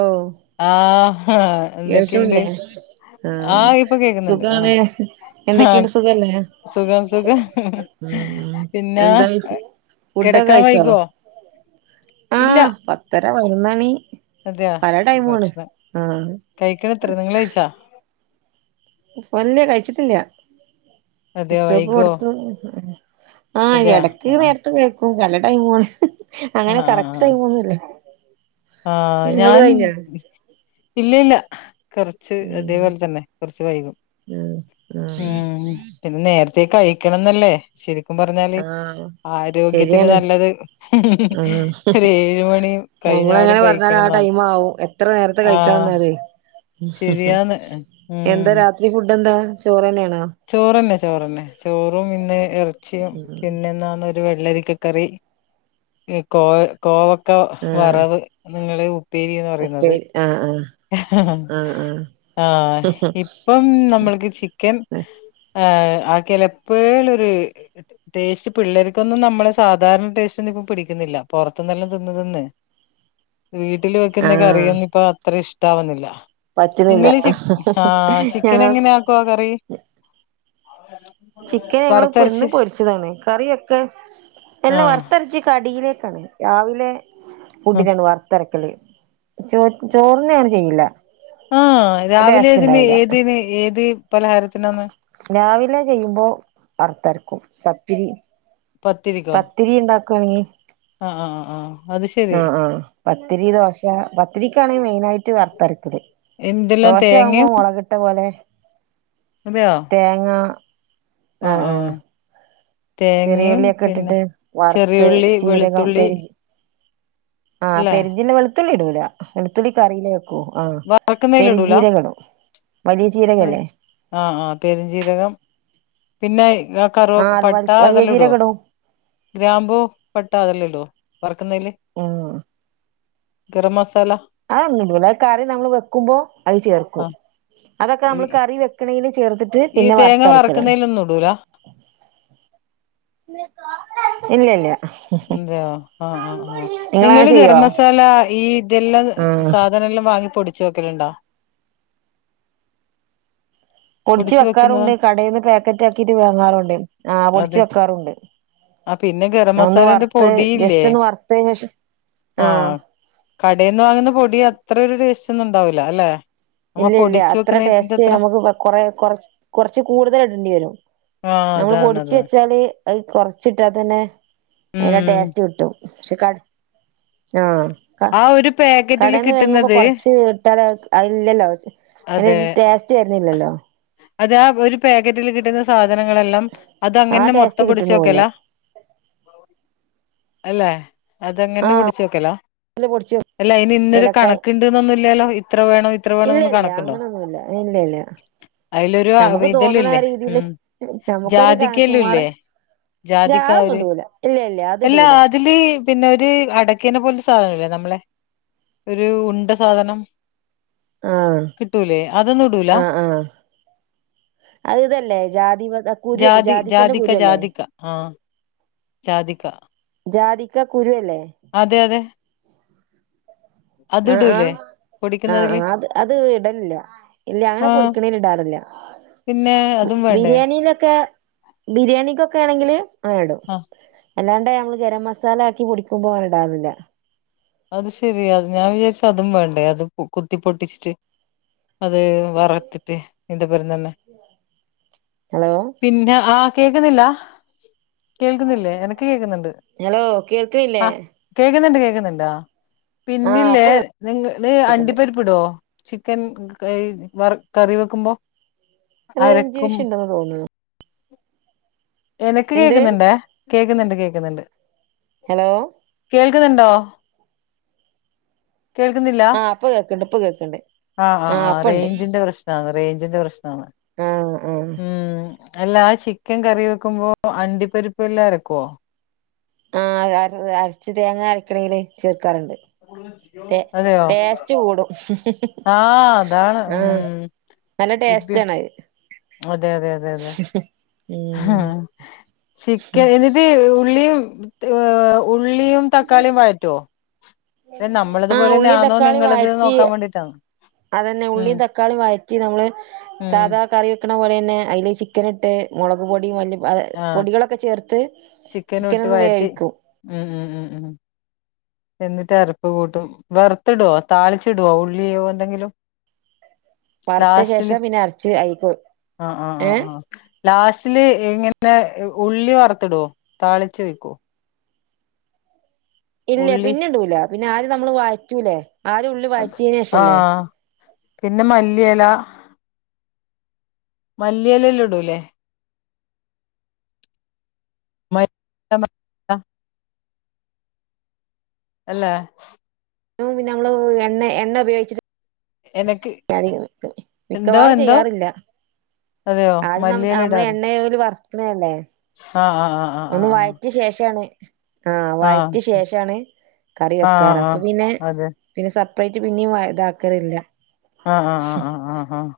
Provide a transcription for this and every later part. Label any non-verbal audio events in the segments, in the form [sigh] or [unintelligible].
ഓഹ് ആഹാ കേൾക്കണില്ലേ ആഹ് ഇപ്പൊ കേക്കുന്നുണ്ട് ആഹ് സുഖാണ് ആഹ് എന്തൊക്കെയുണ്ട് സുഖല്ലേ സുഖം സുഖം ഉം പിന്ന എന്തായി ഫുഡൊക്കെ കെടക്കാൻ കഴിച്ചോ വൈഗോ ഇല്ല ആഹ് പത്തര പതിനൊന്നാണി പല ടൈമുവാണ് ആഹ് കഴിക്കണം എത്ര നിങ്ങള് കഴിച്ചാ വല്യാ കഴിച്ചിട്ടില്ല അതെയോ കുട്ടിയോൾക്ക് വൈകോ കൊടുത്തു ആഹ് അതെയാ എടക്ക് ആഹ് നേരത്തെ കേക്കും പല ടൈമുവാണ് അങ്ങനെ ആഹ് കറക്റ്റ് ആഹ് ടൈമൊന്നും ഇല്ല ആഹ് ഞാൻ ഇല്ല ഇല്ല കൊറച്ച് ഉം അതേപോലെ തന്നെ കൊറച്ച് വൈകും ഉം ആഹ് ഉം പിന്നെ നേരത്തേ കഴിക്കണംന്നല്ലേ ശരിക്കും പറഞ്ഞാല് ആഹ് ആരോഗ്യത്തിന് ശരിയാണ് നല്ലത് ആഹ് ഒരു ഏഴുമണി കഴിഞ്ഞാണ് എന്നാല് ആ ടൈമാവും എത്ര നേരത്തെ കഴിക്കാൻ ആഹ് നിന്നാലെ ഉം ശരിയാന്ന് എന്താ ഉം രാത്രി ഫുഡ് എന്താ ചോറ് തന്നെയാണാ ചോറന്നെ ചോറന്നെ ചോറും പിന്നെ എറച്ചിയും പിന്നെന്നാന്ന് വെള്ളരിക്കക്കറി കോവ കോവക്ക ആഹ് വറവ് നിങ്ങള് ഉപ്പേരിന്ന് പറയുന്നത് ഉപ്പേരി ആഹ് ആഹ് ആഹ് ആഹ് ഇപ്പം നമ്മളിക്ക് ചിക്കൻ ആഹ് ആഹ് ആക്കേല് എപ്പേലൊരു ടേസ്റ്റ് പിള്ളേരിക്കൊന്നും നമ്മള സാധാരണ ടേസ്റ്റ് ഒന്നും ഇപ്പ പിടിക്കുന്നില്ല പുറത്തിന്നെല്ലാം തിന്നുതിന്നേ വീട്ടില് വെക്കുന്ന ആഹ് കറിയൊന്നും ഇപ്പ അത്ര ഇഷ്ടാവുന്നില്ല പറ്റുന്നില്ല നിങ്ങളീ ചിക് ആഹ് ചിക്കൻ ഞങ്ങ എങ്ങനെ ആക്കുവാ കറി ചിക്കന് ഞങ്ങള് ഇപ്പ ഇന്ന് വറുത്തരച്ച് പൊരിച്ചതാണ് കറിവെക്കാൻ എല്ലാം ആഹ് വറുത്തരച്ച് കടിയിലേക്കാണ് രാവിലെ ഫുഡിനാണ് വറുത്തരക്കല് ചോർക്ക് ചോറിന്‌ങ്ങന ചെയ്യില്ല ആഹ് രാവിലെ ടേസ്റ്റ് ഏതിന് ഉണ്ടാവില്ല ഏതിന് ഏത് പലഹാരത്തിനന്ന് രാവിലെ ചെയ്യുമ്പോ വറത്തരക്കും പത്തിരി പത്തിരിക്കോ പത്തിരി ഇണ്ടാക്കുവാണെങ്കി ആഹ് ആഹ് ആഹ് അത് ശെരി ആഹ് ആഹ് പത്തിരി ദോശ പത്തിരിക്കാണെ മെയിനായിട്ട് വറുത്തരക്കല് എന്തെല്ലാം ദോശ ആവുമ്പോ തേങ്ങയും മൊളക് ട്ടപോലെ അതെയോ തേങ്ങ ആഹ് ആഹ് തേങ്ങയും ചെറിയുള്ളിയൊക്കെ പിന്നെ ഇട്ടിട്ട് വറുത്ത് ചെറിയ ഉള്ളി ജീരകം വെളുത്തുള്ളി പെരിഞ്ചീ ആഹ് അല്ലേ പെരി വെളുത്തുള്ളിടൂല വെളുത്തുള്ളി കറീലേ ഉം ആഹ് വറക്കുന്നതിൽ ഇടൂല പെരഞ്ചീരകം ഇടും വലിയ അത് ചീരകല്ലേ ആഹ് ആഹ് പെരുഞ്ചീരകം പിന്നെ ആഹ് കറുവപട്ട വലിയ അതെല്ലാം ഇടുവോ ജീരകം ഇടും ഗ്രാമ്പൂ പട്ട അതെല്ലാം ഇടുവോ വറക്കുന്നതില് ആഹ് ഗരം മസാല അത്തോന്നു ഇടുല്ല അത് കറി നമ്മൾ വെക്കുമ്പോ അത് ചേർക്കും ആഹ് അതൊക്കെ ഈ നമ്മൾ കറി വെകു- കറില് ചേർത്തിട്ട് പിന്നെ വറുത്തരക്കലണ് ന്നുടൂല ഇല്ല ഇല്ല ന്താ ആഹ് ആഹ് ആഹ് നിങ്ങളങ്ങനെ നിങ്ങള് ഗരം ചെയ്യോ മസാല ഈ ഇതെല്ലാം ആഹ് സാധനല്ലാം വാങ്ങി പൊടിച്ചു വോക്കലുണ്ടോ പൊടിച്ചു വെക്കാറുണ്ട് കടയിന്ന് പാക്കറ്റാക്കിട്ട് വാങ്ങാറുണ്ട് ആഹ് പൊടിച്ച് വെക്കാറുണ്ട് ആഹ് പിന്നെ ഗരം ഒന്ന് മസാലേന്റെ വറുത്ത് പൊടിയില്ലേ ജസ്റ്റ് ഒന്ന് വറുത്തതിന് ശേഷം ആഹ് കടയിന്ന് വാങ്ങുന്ന പൊടി അത്ര അത്രരു ടേസ്റ്റ് ഒന്നുണ്ടാവില്ല അല്ലെ നമ്മ ഇല്ല ഇല്ല പൊടിച്ചു അത്ര വെക്കുന്നതിന്റെ ടേസ്റ്റ് അത്ര നമുക്ക് കൊ കൊറേ കുറ കുറച്ച് കൂടുതൽ ഇടേണ്ടി വരും ആഹ് നമ്മള് അതാണ് പൊടിച്ച് അതാണ് വെച്ചാല്. അത് കുറച്ചിട്ടാ തന്നെ അതിന്റെ ഉം ടേസ്റ്റ് കിട്ടും ക്ഷെ കട ആഹ് ആഹ് ഒരു പാക് കടയിന്ന് വേങ്ങുമ്പോ കൊറച്ച്ട്ടാല് അഹ് ഇല്ലല്ലോ അതെ അയിനൊര് ടേസ്റ്റ് വര്ന്നില്ലല്ലോ അത് ആഹ് ഒരു പാക്കറ്റില് കിട്ടുന്ന സാധനങ്ങളെല്ലാം അത് ആ അങ്ങനെന്നെ ടേസ്റ്റ് മൊത്തം പോടിച്ച് കിട്ടണൂല്ല വെക്കലാ അല്ലെ അങ്ങനെന്നെ പൊടിച്ച് വെക്കലാ ആഹ് പൊടിച്ച് അയിന് ഇന്നൊരു ഏലക്കായ് കണക്കണ്ട്ന്നൊന്നുല്ലലോ ഇത്ര വേണം ഇത്ര ഇല്ല വേണന്ന് ഇല്ല കണക്കുണ്ടോ അങ്ങനൊന്നുല്ല ഇല്ല ഇല്ല അയിലൊരു നമുക്ക് തോന്നണ അവഇതളിലില്ലേ രീതിയില് നമുക്കൊരു സുമാറ് ജാതിക്കല്ലല്ലേ ജാതിക്ക ജാളൊന്നും ഒര് ഇടൂല ഇല്ല ഇല്ല അത് അല്ലാ ഇടൂല അതില് പിന്നെ ഒരു അടക്കേനെ പോലെത്തേ സാധനല്ലേ നമ്മളെ ഒരു ഉണ്ട സാധനം ആഹ് കിട്ടൂലേ അതൊന്നും ഇടൂലാ ആഹ് ആഹ് അത് ഇതല്ലേ ജാതിപത- ജാതി ജാതിക്ക ജാതിക്ക ആഹ് ജാതിക്ക ജാതിക്ക കുരു അല്ലേ അതെ അതെ അത് അഹ് ഇടൂലേ ആഹ് അഹ് പൊടിക്കുന്നതില് ആഹ് അത് അത് ഇടലില്ല ഇല്ല അങ്ങനെ ആഹ് പൊടിക്കണേൽ ഇടാറില്ല പിന്നെ അതും വേണ്ടേ ബിരിയാണിയിലൊക്കെ ബിരിയാണിക്കൊക്കെ ആണെങ്കില് അങ്ങനെ ഇടും ആഹ് അല്ലാണ്ട് ഞങ്ങൾ ഗരം മസാല ആക്കി പൊടിക്കുമ്പോ അങ്ങനെ ഇടാറില്ല അത് ശരി അഹ് ഞാൻ വിചാരിച്ച് അതും വേണ്ടേ അത് കുത്തി പൊട്ടിച്ചിട്ട് അത് വറത്തിട്ട് അയിന്റപ്പരം തന്നെ ഹലോ പിന്ന ആഹ് കേക്കുന്നില്ല കേൾക്കുന്നില്ലേ എനക്ക് കേക്കുന്നുണ്ട് ഹലോ കേൾക്കണില്ലേ ആഹ് കേക്കുന്നുണ്ട് കേക്കുന്നുണ്ട് ആഹ് ആഹ് പിന്നില്ലേ ഇപ്പൊ നിങ്ങള് കേൾക്ക്ണ്ട് അണ്ടിപ്പരിപ്പിടോ ചിക്കൻ കയ വർ കറി വെക്കുമ്പോ റേഞ്ച് അരക്കും വിശയുണ്ടന്ന് തോന്നുണത് എനക്ക് എന്ത് കേക്ക്ന്നുണ്ടേ കേക്ക്ന്നുണ്ട് കേക്ക്ന്നുണ്ട് ഹലോ. കേൾക്ക്ന്നുണ്ടോ കേൾക്ക്ന്നില്ല ആ ഇപ്പൊ കേൾക്കണ്ട് ഇപ്പൊ കേൾക്കണ്ട് ആഹ് ആ ആഹ് ആഹ് അപ്പണ്ട് റേഞ്ചിന്റെ പ്രശ് നാണ് റേഞ്ചിന്റെ പ്രശ്നാണ് ഉം ഉം ഉം അല്ലാ ചിക്കൻ കറി വെക്കുമ്പോ അണ്ടിപ്പരിപ്പ് എല്ലാം അരക്കാേ ആഹ് അര് അര് അരച്ച് തേങ്ങ അരക്ക്ണീല്‌ ചേർക്കാറ്ണ്ട് ടേ അതെയോ ടേസ് സ്റ്റ് കൂടും ആ അതാണ് ആഹ് ഉം നല്ല ഇപ്പ ടേസ്റ്റ് ആണഅ് അതെ അതെ അതെ അതെ ഉം ചിക്കൻ എന്നതീ ഉള്ളിയും ഏ് ഉള്ളിയും തക്കാളിയും വയറ്റാേ ആഹ് ഉള്ളിം തക്കാളിം നിങ്ങളത് വയറ്റി നോക്കാൻ വേണ്ടിട്ടാണ് അതന്നെ ഉം ഉള്ളിം തക്കാളിം വഴറ്റി നമ്മള് ഉം സാധാ കറിവെ- വെക്ക്ണ പോലെന്നെ അയില് ചിക്കന് ഇട്ട് മാെളക് പൊടിയും മല്ലി- വവെ ആഹ് പൊടികളൊക്കെ ചേർത്ത് ചിക്കനും ഇട്ട് ചിക്കനൊന്ന് വഴറ്റി വേവിക്കും ഉം ഉം ഉം ഉം എന്നിട്ട് അരപ്പ് കൂട്ടും വർത്തിടോ താളിച്ചിടാേ ഉള്ളിയോ എന്തെങ്കിലും വറുത്ത ലാസ്റ്റില് ശേഷം പിന്നെ അരച്ച് അയിക്ക് ആഹ് ആഹ് ഏഹ് ആഹ് ലാസ്റ്റില് എങ്ങനെ ഉള്ളി വർത്ത്ടാേ താളിച്ചു ഒയ്ക്കോ ഇല്ലേ ഉള്ളി പിന്നെ ഇടൂല പിന്നെ ആദ്യം നമ്മള് വയറ്റൂലേ ആദ്യം ഉള്ളി - അത് ആഹ് പിന്നെ മല്ലിയെല മല്ലില്ലാം ഇടൂലേ മൽ [unintelligible] അല്ലേ തിനു മുമ്പ് നങ്ങള് എണ്ണ എണ്ണ ഉപയോഗിച്ചിട്ട് എനക്- [unintelligible] മിക്കവാറും ചെയ്യാറില്ല അതെയോ ആദ്യം നമ് മല്ലിയില നമ്മള് ഇടാറ് എണ്ണയില് വർക്ക്ണല്ലേ ആ ആ ആ ആ ഒന്ന് വയറ്റ്യ ശേഷാണ് ആഹ് ആ ആ വയറ്റിയ ശേഷാണ് കറി ആ ആ വെക്കാറ് ആ അപ്പപിന്നെ അതെ പിന്നെ സെപ്പറേറ്റ് പിന്നിം വയ ഇതാക്കലില്ല ആഹ് ആഹ് ആഹ് ആഹ് ആഹ് ആഹ്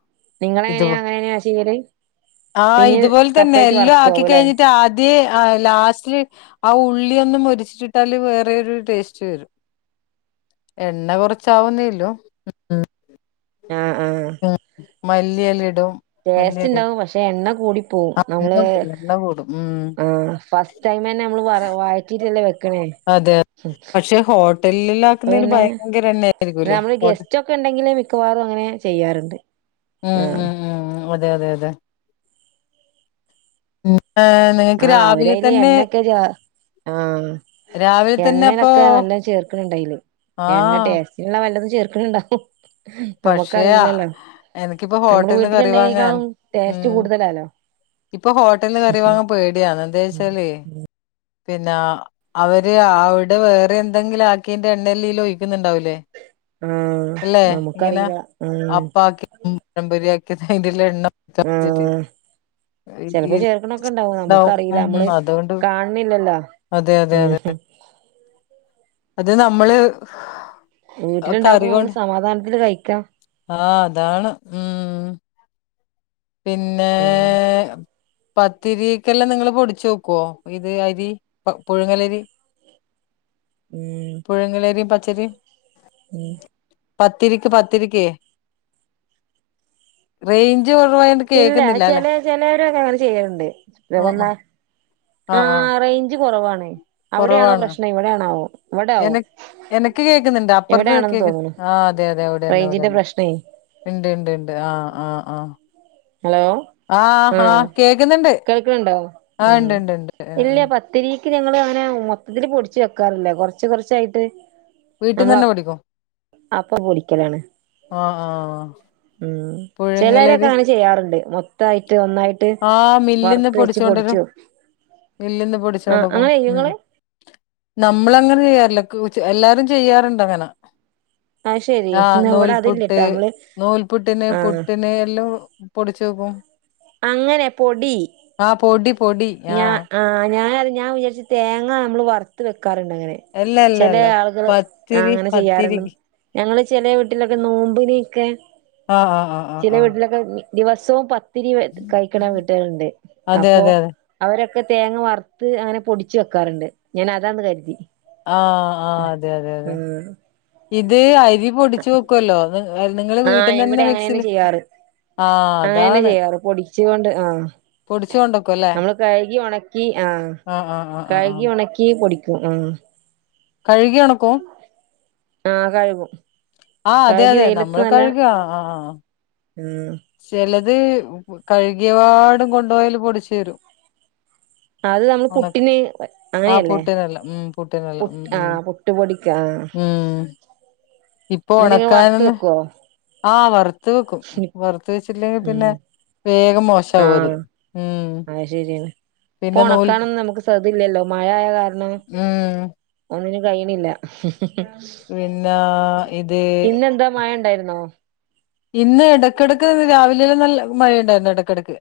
ഇത് അയിനെ ചെയ്യല് ആഹ് പിന്നെയും ഇതുപോൽതന്നെ സെപ്പറേറ്റ് എല്ലോംആക്കി വറക്കുവാവുല്ലേ കഴിഞ്ഞിട്ട് ആദ്യേ ആഹ് ലാസ്റ്റില് ആ ഉള്ളിയൊന്ന് മൊരിച്ചിട്ടിട്ടാല് വേറെരു ടേസ്റ്റ് വരും എണ്ണ കൊറച്ചാവുന്നേല്ലൂ ഉം ഉം ആഹ് ആഹ് ഉം മല്ലിയെലയിടും ടേസ്റ്റ് ഇണ്ടാവും പക്ഷെ എണ്ണ കൂടി പോവും ആ എണ്ണ നമ്മള് കൂടും എണ്ണ കൂടും ഉം ആഹ് ഫസ്റ്റ്- സ്റ്റ്ടൈമന്നെ നമ്മള് വർ വയറ്റീട്ടല്ലേ വെക് - അതെ പക്ഷെ ഹോട്ട്- ഹോട്ടലില്ലാം അപ്പൊ ആക്കുന്നേന് പിന്നെ ഭയങ്കര എണ്ണ ആയിരിക്കുംല്ലേ നമ്മള് ഹോട്ടൽ [inaudible] ഗസ്റ്റ് ഒക്കെ ഉണ്ടെങ്കില് മിക്കവാറും അങ്ങനെ ചെയ്യാറുണ്ട് ഉം ആഹ് ഉം ഉം അതെ അതെ അതെ ഉം ന്നെൻ ആഹ് അവരയില് എണ്ണക്കെ രാ ആഹ് രാവിലെ തന്നെ അപ്പൊ എണ്ണെനൊക്കെ നല്ലം ചേർക്ക്ണ് ണ്ടയില് എണ്ണ ആഹ് ടേസ്- ള്ളവല്ലതും ചേർക്ക്ണ് ണ്ടാവും പക്ഷേ ആ, നമുക്കറിയില്ലല്ലോ എനിക്കിപ്പോ നമ്മളെ ഹോട്ടലിന്ന് വീട്ടില് കറി വാങ്ങാൻ ഇണ്ടേയ്നേക്കാളും ടേസ്റ്റ് ഉം കൂടുതലാലോ ഇപ്പൊ ഹോട്ടൽന്ന് കറിവാങ്ങാൻ പോടിയാണ് എന്തേച്ചാലെ പിന്നാ- അവര് അവ്ടെ വേറെ എന്തെങ്കിലും ആക്കിന്റെ എണ്ണല്ലില് ഒഴിക്ക്ന്ന്ണ്ടാവൂലേ ആഹ് നമുക്ക് ഇങ്ങനെ അപ്പക്കി പാഴംപ്പൊരി ആക്കി അതിന്റെഎല്ലാം എണ്ണ ഒഴിക്കാൻ വെച്ചിട്ട് ആഹ് ഈ ചിലപ്പോ ചേർക്കണൊക്കെ ഇണ്ടാവും ഇതാവും നമ്മുക്കറിയില്ല നമ്മള് ഉം അതുകൊണ്ട് കാൺണില്ലല്ലോ അതെ അതെ അതെ മ്മ്ഹ് അത് നമ്മള് കറി കൊണ്ട് വീട്ടില്ണ്ടാക്കുമ്പമ്മക്ക് സമാധാനത്തില് കഴിക്ക ആഹ് അതാണ് ഉം പിന്നേ ഉം പത്തിരീക്കെല്ലാം നിങ്ങള് പൊടിച്ചെക്കുവോ ഇത് അരി പ പുഴുങ്ങലരി ഉം പുഴ്ങ്ങലരിം പച്ചരിം ഉം പത്തിരിക്ക് പത്തിരിക്കേ റേയ്ഞ്ച് കൊറവായോണ്ട് ഇല്ല ചെലെ ചെലേരൊക്കെ അങ്ങനെ ചെയ്യല്ണ്ട് [unintelligible] ആഹ് ആഹ് റെയ്ഞ്ച് കൊറവാണ് അവിടെയാണോ പ്രശ്നം ഇവ്ടെയാണാവോ എന ഇവ്ടാവും എനക്ക് കേക്ക്ന്ന്ണ്ട് അപ്പൊറത്ത് കേക്ക് ആഹ് അതെ അതെ അവിടെന്നെ റേഞ്ചിന്റെ അവിടെന്നെ പ്രശ്നേ ഇണ്ട് ഇണ്ട് ഇണ്ട് ആഹ് ആഹ് ആഹ് ഹലോ ആഹ് കേക്കുന്നുണ്ട് കേൾക്ക്ണ് ണ്ടോ ആ ഇണ്ട് ഇണ്ട് ഇണ്ട് ഇല്ല്യ പ ത്തിരീക്ക് ഞങ്ങള് അങ്ങനെ മൊത്തത്തില് പൊട്ച്ച് വെക്കാറില്ല കൊറച്ച് കൊറച്ചായിട്ട് നമ്മള് വീട്ട്ന്നന്നെ പൊടിക്കൊ അപ്പൊ പൊടിക്കലാണ് അഹ് ആഹ് ഉം ചെലരൊക്കെ അങ്ങനെ ചെയ്യാറ്ണ്ട് മൊത്തായിട്ട് ഒന്നായിട്ട് ആഹ് മില്ല്ന്ന് വറുത്ത് വെച്ച് പൊടിച്ചോണ്ടരും പൊടിച്ചു മില്ല്ന്ന് ആ പൊടിച്ചോണ്ട് പോ അങ്ങനെ ചെയ്യോ ഉം ഇങ്ങള് നമ്മളങ്ങനെ ചെയ്യാറില്ല എല്ലാരും ചെയ്യാറ്ണ്ടങ്ങനെ അത് ശെരി ആഹ് ഇന്ന് ഇവിടെ നൂൽപുട്ട് അതില്ലട്ടോ നമ്മള് നോൽപുട്ട്ന് ആഹ് പുട്ട്ന് എല്ലോം പൊടിച്ചെക്കും അങ്ങനെ പൊടി ആഹ് പൊടി ഞാ ആഹ് ഞാനത് ഞാൻ വിചാര്ച്ച് തേങ്ങ നമ്മള് വർത്ത് വെക്കാറ്ണ്ട് അങ്ങനെ അല്ല അല്ല ചെലേ അല്ല ആള്കൾ ആഹ് പത്തിരി അങ്ങനെ പത്തിരി ചെയ്യാറ്ണ്ട്ന്ന് ഞങ്ങള് ചെലേ വീട്ടിലൊക്കെ നോമ്പിനൊക്കെ ആഹ് ആഹ് ആഹ് ആഹ് ആഹ് ദിവസോം പത്തിരി കഴിക്ക്ണ വിട്ടേര്ണ്ട് അതെ അപ്പോ അതെ അതെ അവരൊക്കെ തേങ്ങ വർത്ത് അങ്ങനെ പൊടിച്ച് വെക്കാറ്ണ്ട് ഞാനതാന്ന് കര്തി ആഹ് ആഹ് അതെ അതെ അതെ ഇത് അരി പൊടിച്ച് ക്കല്ലോ നി നിങ്ങള് ആ വീട്ടിന്നന്നെ ഇവിടെ അങ്ങനെന്നെ മിക്സീല് ആഹ് അതാണ് പൊടിച്ച്കാണ്ട് ആഹ് പൊടിച്ച് കൊണ്ടെക്കും ല്ലേ? കഴുകി ഒണക്കി ആഹ് ആഹ് ആഹ് കഴുകി ആഹ് ഒണക്കി പൊടിക്കും ആഹ് കഴുകി ഒണക്കും ആഹ് കഴുകും ആഹ് അതെ കഴുകി അതെ വെയിലത്ത് നമ്മള് നല്ല കഴുകി ആഹ് ആഹ് ആഹ് ഉം ചെലത് കഴുകിയപാടും കൊണ്ടോയാല് പൊടിച്ച് തരും അത് നമ്മള് ഉണക്ക് പുട്ടിന് ആ അങ്ങനെയല്ലേ പുട്ടിനെല്ലാം ഉം പുട്ടിനെല്ലാം പുട്ട് ഉം ഉം ആഹ് പു ട്ട് പൊടിക്ക ആഹ് ഉം ഇപ്പൊ വറുത്ത് ഒണക്കാനൊന്ന് വെക്കുവോ ആഹ് വറ്ത്ത് വെക്കും വറ്ത്ത് വെച്ചില്ലെങ്കി പിന്നെ ഉം വേഗം മോശാവൊത്. ആഹ് ഉം പിന്നെ നൂൽ പ്പൊണക്കാനൊന്നും നമുക്ക് സത് ല്ലല്ലോ. മഴായ കാരണം ഉം ഒന്നിനും കയ്യ്ണില്ല. പിന്നെ [unintelligible] ഇത് ഇന്നെന്താ മഴണ്ടായിര്ന്നോ ഇന്ന് എടക്കെടക്ക് ന്ന് രാവിലൊരു നല്ല മഴയുണ്ടായിരുന്നു എടക്കെടക്ക്.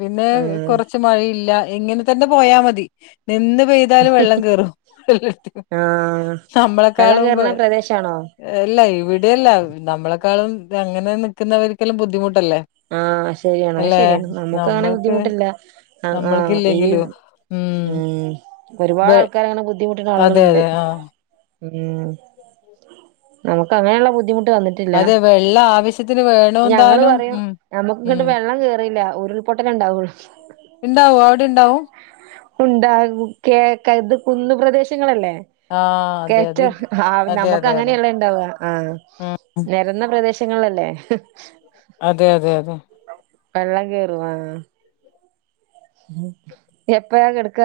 പിന്നേ ഉം കൊറച്ച് മഴയില്ല എങ്ങനെ തന്നെ പോയാ മതി. നിന്ന് പെയ് തയാലും വെള്ളം കേറും. [unintelligible] ആഹ് വെള്ളം നമ്മളെക്കാളും മ്പ് കേറുന്ന പ്രദേശാണോ എല്ല, ഇവിടെല്ല നമ്മളെക്കാളും ത അങ്ങനെ നിക്ക്ന്നവർക്കെല്ലാം ബുദ്ധിമുട്ടല്ലേ ആഹ്, ശരിയാണ് അയ് അല്ലെ ശരിയാണ്. നമുക്ക് ആണെ നമ്മൾക്ക് ബുദ്ധിമുട്ടില്ല. ആ ആ ഈ നമ്മൾക്കില്ലെങ്കിലും ഉം ഒരുപാട് വെ ആൾക്കാരങ്ങനെ ബുദ്ധ് ദ്ധിമുട്ട്ണ അതെ ആളുകളുണ്ട്. അതെ ആഹ് ഉം നമുക്ക് അങ്ങനെള്ള ബുദ്ധിമു അതെ, വെള്ള ആവശ്യത്തിന് വേണോന്താനും. ഉം ഞമ്മക്ക് ങ്ങട്ട് ഉം വെള്ളം കേറില്ല. ഉരുൾപൊട്ടലേ ണ്ടാവൊൾ. ണ്ടാവോ, അവിടെ ണ്ടാവും? ഉണ്ടാകും. കേക്ക. ഇത് കുന്ന് പ്രദേശങ്ങളല്ലേ? ആഹ് അതെ അതെ കേറ്റോ, ഇത് ആ അതെ നമുക്ക് അതെ അതെ അങ്ങനെയല്ലെണ്ടാവ ആ, ഉം നെരന്ന പ്രദേശങ്ങളല്ലേ അതെ അതെ അതെ കള്ളൻ കേറു. ആഹ് എപ്പഴാ കെടക്കാ?